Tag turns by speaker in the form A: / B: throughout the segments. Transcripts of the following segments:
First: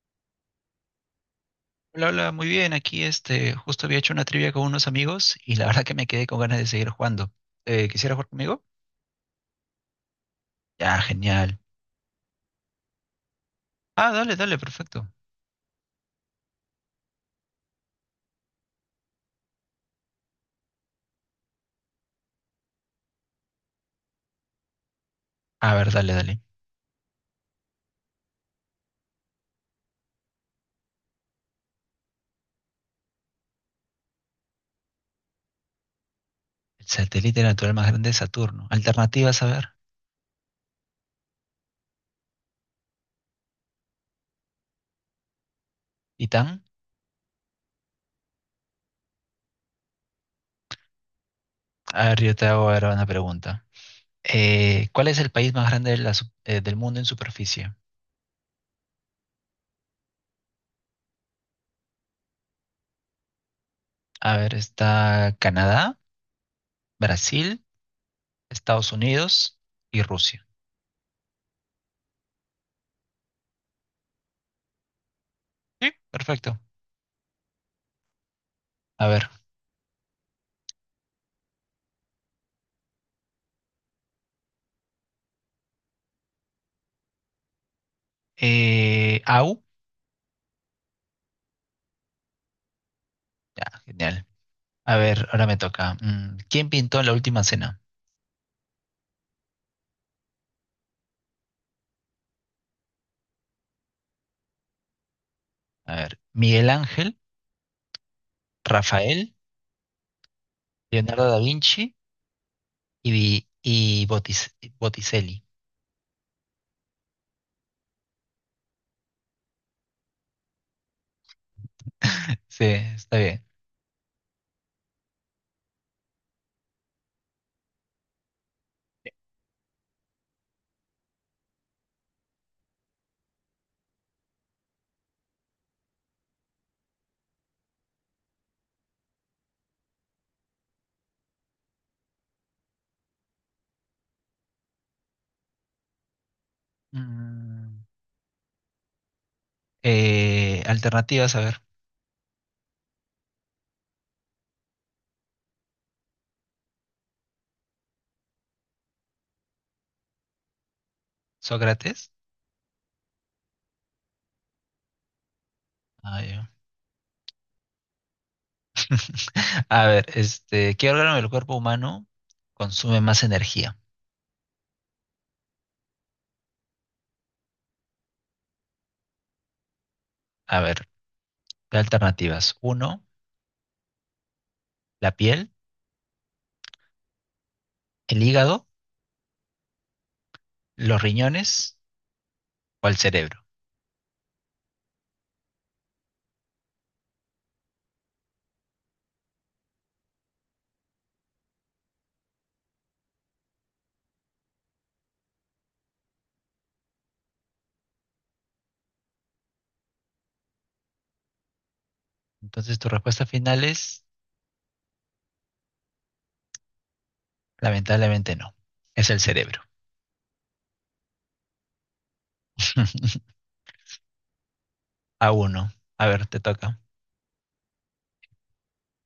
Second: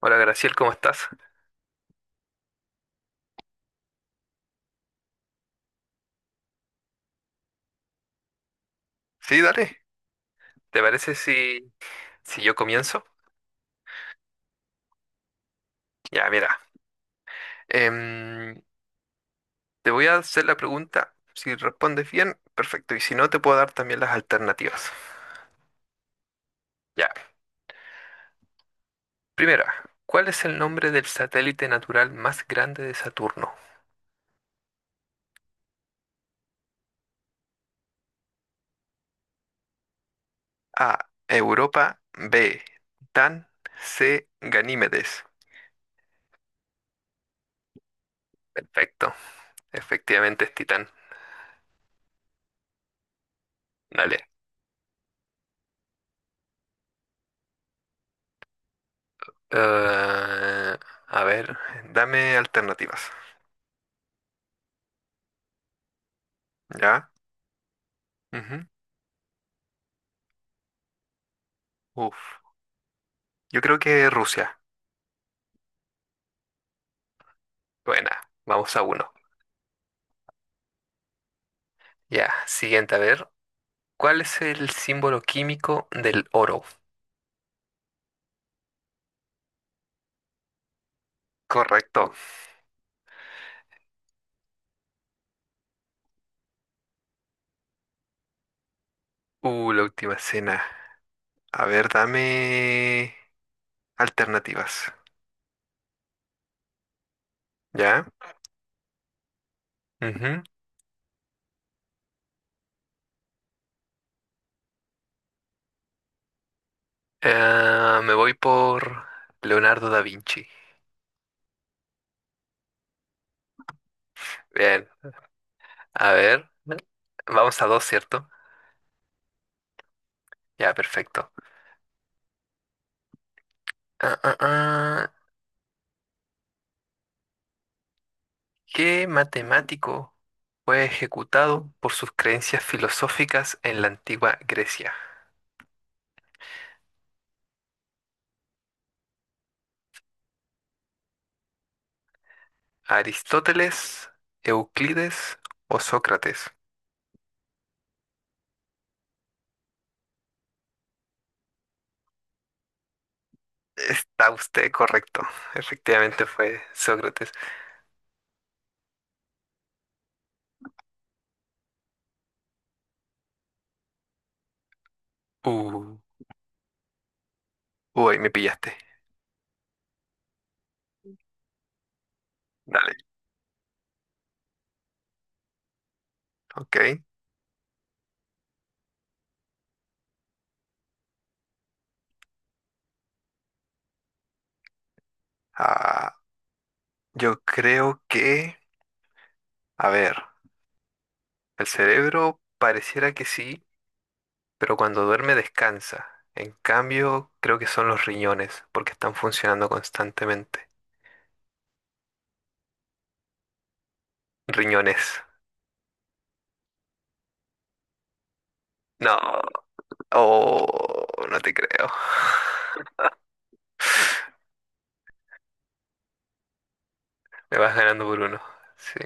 A: Hola Graciel, ¿cómo estás?
B: Hola, hola, muy bien. Aquí justo había hecho una trivia con unos amigos y la verdad que me quedé con ganas de seguir jugando. ¿Quisiera jugar conmigo?
A: Sí, dale. ¿Te
B: Ya,
A: parece
B: genial.
A: si yo comienzo?
B: Ah, dale, dale, perfecto.
A: Ya, mira. em, Te voy a hacer la pregunta. Si respondes bien, perfecto. Y si no, te puedo dar también las alternativas.
B: A ver, dale, dale.
A: Ya. Primera, ¿cuál es el nombre del satélite natural más grande de Saturno?
B: El satélite natural más grande es Saturno. Alternativas, a ver.
A: A. Europa. B. Titán. C. Ganímedes.
B: ¿Titán?
A: Perfecto. Efectivamente es Titán.
B: A ver, yo te hago ahora una pregunta.
A: Dale.
B: ¿Cuál es el país más grande de del mundo en superficie?
A: Eh, a ver, dame alternativas.
B: A ver, está Canadá,
A: ¿Ya?
B: Brasil,
A: Ujú.
B: Estados Unidos y Rusia.
A: Uf. Yo creo que Rusia.
B: Sí, perfecto.
A: Buena, vamos a
B: A
A: uno.
B: ver,
A: Ya, siguiente, a ver. ¿Cuál es el símbolo químico del oro?
B: AU.
A: Correcto.
B: Ya, genial. A ver, ahora me toca. ¿Quién pintó La Última Cena?
A: La última cena. A ver, dame alternativas.
B: A ver, Miguel Ángel,
A: ¿Ya?
B: Rafael,
A: Ujú.
B: Leonardo da Vinci y Botticelli.
A: Ah, me voy por Leonardo da Vinci.
B: Sí, está bien.
A: Bien, a ver. Vamos a dos, ¿cierto? Ya, perfecto. Ah, ah, ah. ¿Qué matemático fue ejecutado por sus creencias filosóficas en la antigua Grecia?
B: Mm, Alternativas, a ver.
A: ¿Aristóteles, Euclides o Sócrates?
B: Sócrates.
A: Está usted correcto.
B: Ah,
A: Efectivamente
B: ya.
A: fue Sócrates.
B: A ver, ¿qué órgano del cuerpo humano consume más energía?
A: Uh, Uy, me pillaste.
B: A ver, ¿qué alternativas?
A: Dale,
B: Uno, la piel,
A: ok.
B: el hígado, los riñones o el cerebro.
A: Ah, yo creo que, a ver, el cerebro pareciera que sí, pero cuando duerme descansa. En cambio, creo que son los riñones, porque están funcionando constantemente.
B: Entonces, tu respuesta final es.
A: Riñones.
B: Lamentablemente no. Es
A: No,
B: el cerebro.
A: oh, no te creo.
B: A uno. A ver, te toca.
A: Me vas ganando por uno. Sí.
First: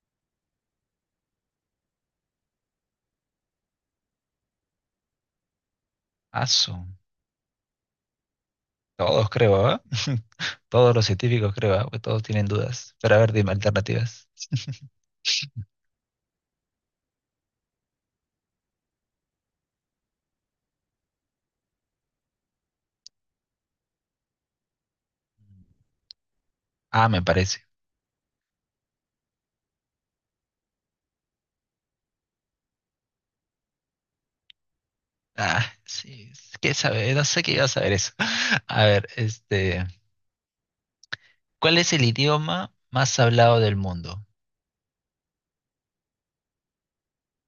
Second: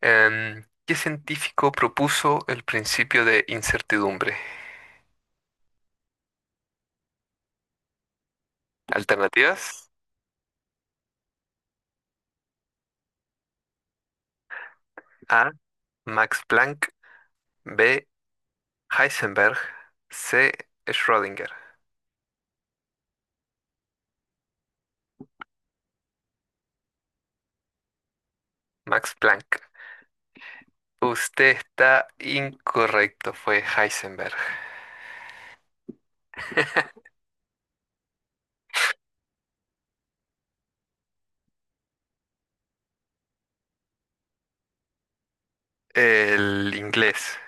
A: ¿Qué científico propuso el principio de incertidumbre?
B: Asu. Todos creo,
A: Alternativas:
B: ¿ah? Todos los científicos creo, ¿ah? Pues todos tienen dudas. Pero a ver, dime alternativas.
A: A. Max Planck, B. Heisenberg, C. Schrödinger.
B: Ah, me parece.
A: Max Planck. Usted está incorrecto, fue Heisenberg.
B: Ah, sí. ¿Qué sabe? No sé qué iba a saber eso. A ver, este. ¿Cuál es el idioma más hablado del mundo?
A: El inglés.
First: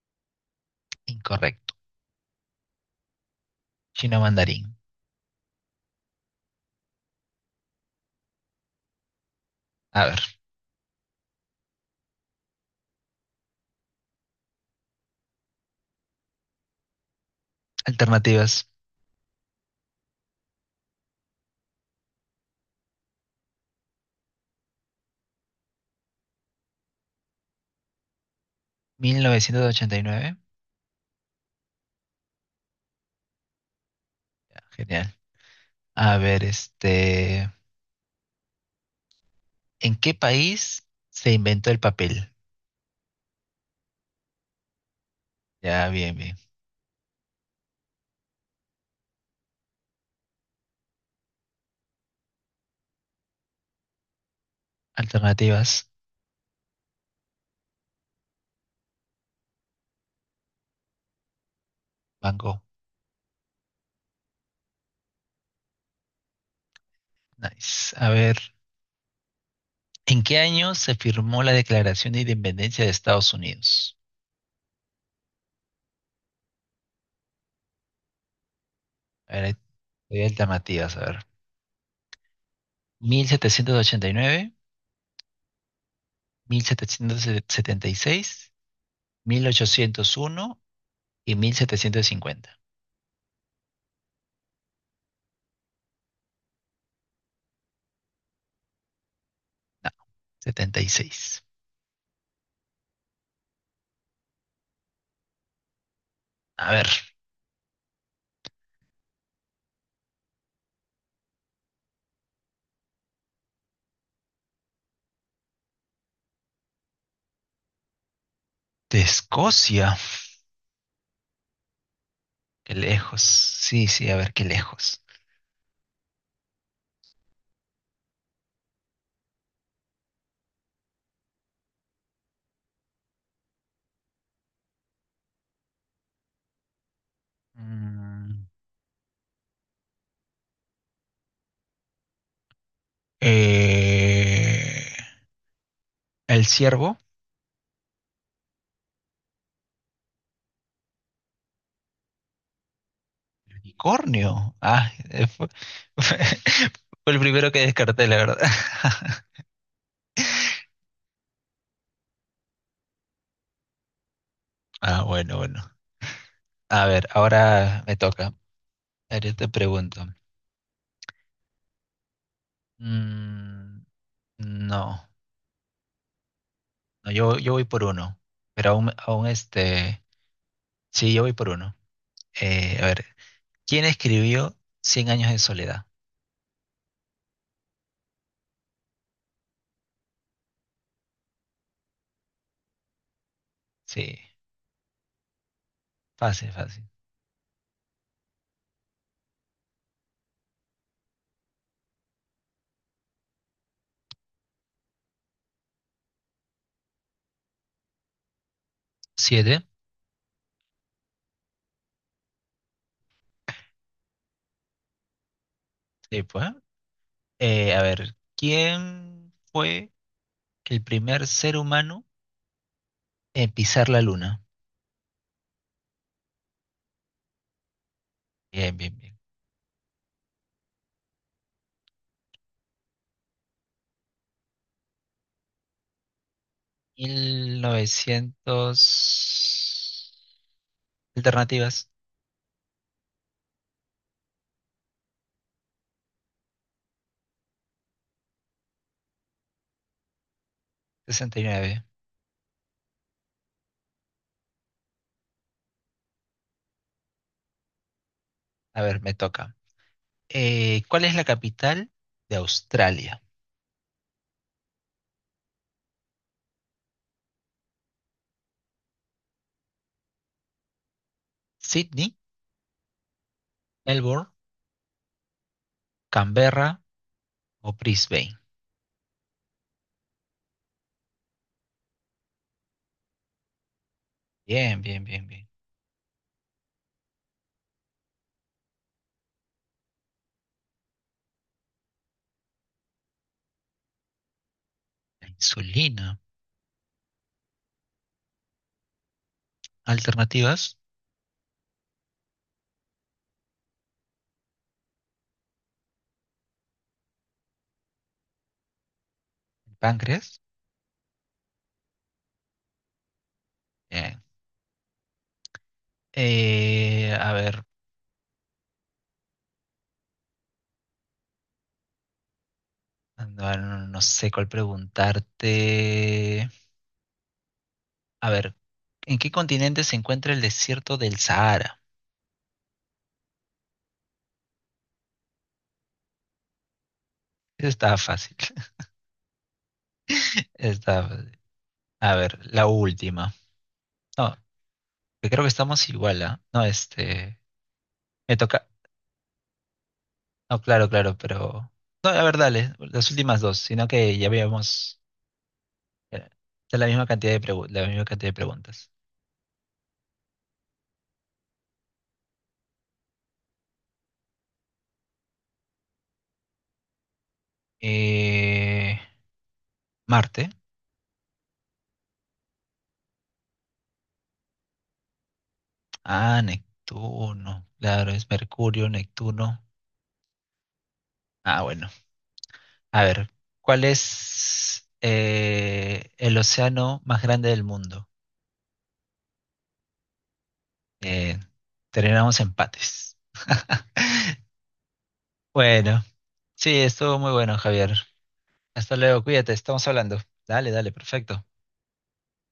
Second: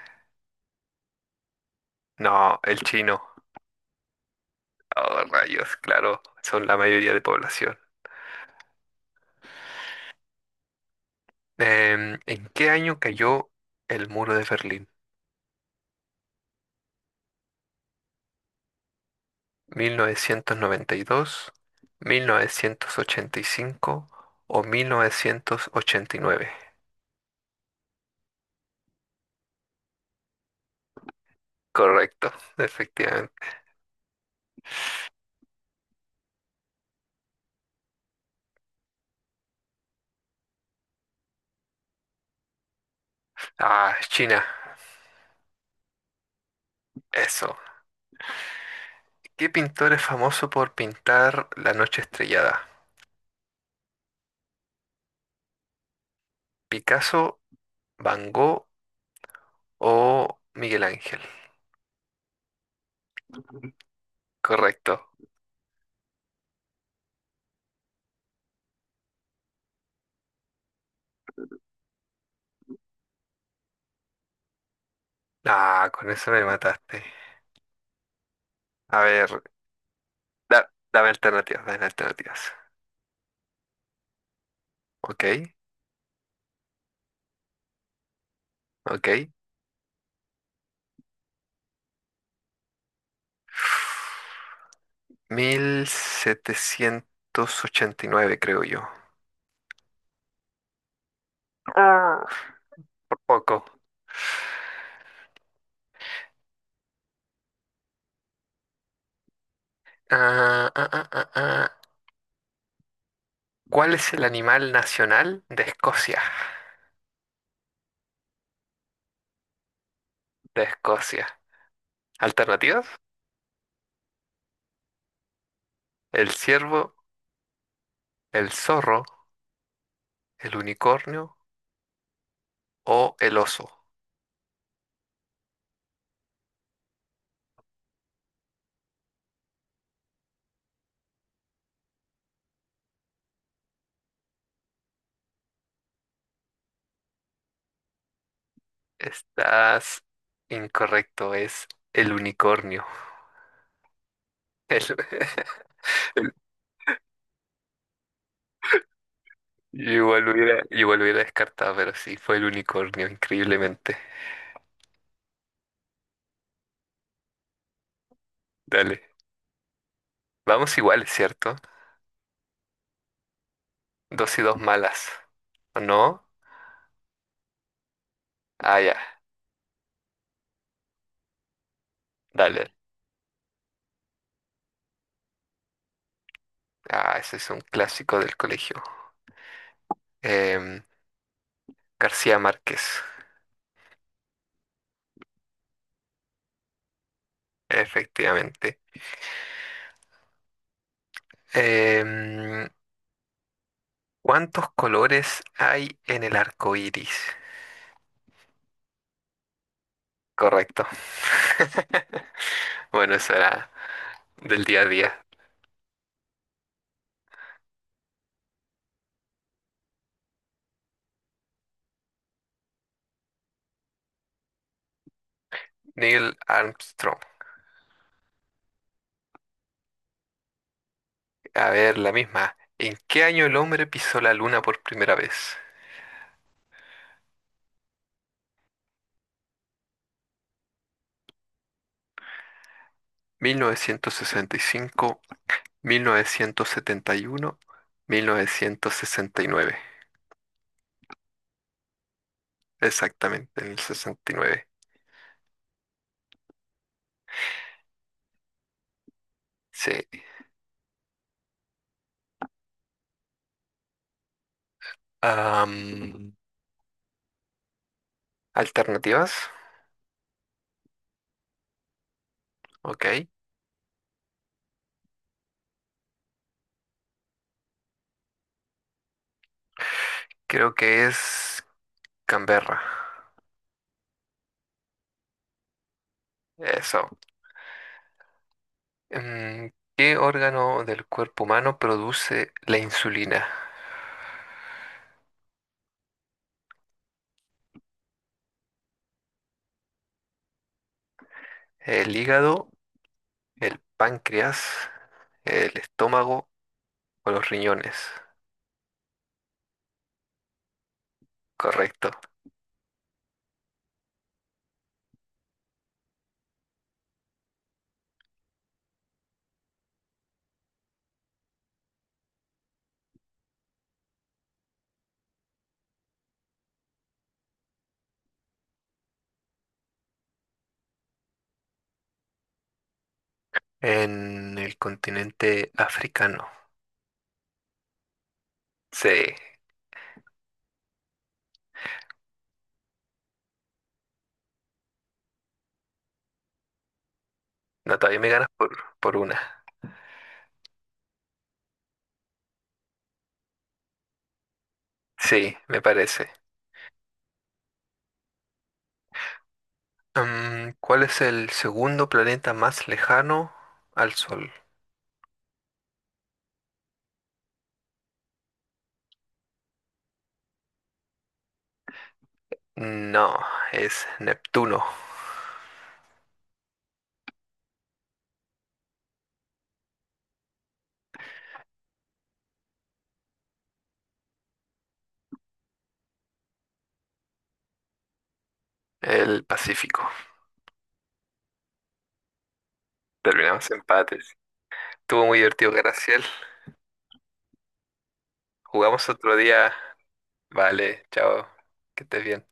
B: Incorrecto.
A: No, el chino.
B: Chino mandarín.
A: Oh, rayos, claro, son la mayoría de población.
B: A ver,
A: ¿En qué año cayó el muro de Berlín?
B: alternativas.
A: 1992, 1985 o 1989.
B: 1989.
A: Correcto, efectivamente.
B: Ah, genial. A ver, este. ¿En qué país se inventó el papel?
A: Ah, China,
B: Ya, bien, bien.
A: eso. ¿Qué pintor es famoso por pintar La noche estrellada?
B: Alternativas.
A: ¿Picasso, Van Gogh o Miguel Ángel?
B: Van Gogh.
A: Correcto.
B: Nice. A ver, ¿en qué año se firmó la Declaración de Independencia de Estados Unidos?
A: Ah, con eso me mataste. A
B: A
A: ver,
B: ver, hay alternativas. A
A: dame
B: ver,
A: alternativas, dame alternativas.
B: 1789,
A: Ok,
B: 1776,
A: ok.
B: 1801 y 1750.
A: 1789, creo yo.
B: No, 76.
A: Ah, poco.
B: A ver,
A: Ah, ah, ah, ah, ah. ¿Cuál es el animal nacional de Escocia?
B: de Escocia.
A: De Escocia.
B: Qué
A: ¿Alternativas?
B: lejos. Sí, sí, a ver, qué lejos.
A: ¿El ciervo, el zorro, el unicornio o el oso?
B: Mm, eh, El ciervo,
A: Estás incorrecto, es el unicornio.
B: el unicornio.
A: El-
B: Fue,
A: el-
B: fue el primero que descarté, la verdad.
A: yo igual lo hubiera descartado, pero sí, fue el unicornio, increíblemente.
B: Ah, bueno, bueno. A ver, ahora me toca. A
A: Dale.
B: ver, yo te pregunto.
A: Vamos iguales, ¿cierto?
B: Mm,
A: Dos y dos malas.
B: no,
A: ¿O no?
B: no, yo voy por uno. Pero
A: Ah, ya.
B: aún este. Sí, yo voy por uno.
A: Dale.
B: A ver, ¿quién escribió Cien años de soledad?
A: Ah, ese es un clásico del colegio. Em, García Márquez,
B: Sí, fácil, fácil.
A: efectivamente. Em, ¿Cuántos colores hay en el arco iris?
B: Siete.
A: Correcto. Bueno, eso era del día a día.
B: Sí, pues. A ver, ¿quién fue el primer ser humano? Pisar la luna.
A: Neil Armstrong.
B: Bien, bien, bien.
A: A ver, la misma. ¿En qué año el hombre pisó la luna por primera vez?
B: 1900... Alternativas.
A: 1965. Mil novecientos setenta y uno. 1969.
B: 69.
A: Exactamente, en el 69.
B: A ver, me toca.
A: Sí.
B: ¿Cuál es la capital de Australia?
A: Am, Alternativas.
B: ¿Sydney,
A: Ok.
B: Melbourne, Canberra o Brisbane?
A: Creo que es Canberra.
B: Bien, bien, bien, bien.
A: Eso. ¿Qué órgano del cuerpo humano produce la insulina?
B: La insulina. Alternativas.
A: ¿El hígado, el páncreas, el estómago o los riñones?
B: ¿El páncreas?
A: Correcto.
B: Bien. A ver, no, no sé cuál preguntarte. A ver, ¿en qué continente se encuentra el desierto del Sahara?
A: En el continente africano.
B: Está fácil.
A: Sí.
B: Está fácil. A ver, la última. No, que creo que estamos igual, ¿ah? No, este.
A: No, todavía me
B: Me
A: ganas
B: toca.
A: por, una.
B: No, claro, claro, pero. No, a ver, dale, las últimas dos, sino que ya habíamos.
A: Sí, me parece.
B: eh, Es la misma cantidad la misma cantidad de preguntas.
A: ¿Cuál es el segundo planeta más lejano al Sol?
B: Eh, Marte.
A: No, es Neptuno,
B: Ah, Neptuno. Claro, es Mercurio, Neptuno. Ah, bueno. A ver, ¿cuál es el océano más grande del mundo?
A: el Pacífico.
B: Eh, terminamos empates.
A: Terminamos empates. Estuvo muy divertido,
B: Bueno,
A: Graciel.
B: sí, estuvo muy bueno, Javier. Hasta
A: Jugamos
B: luego,
A: otro
B: cuídate,
A: día.
B: estamos hablando. Dale, dale,
A: Vale,
B: perfecto.
A: chao. Que estés bien.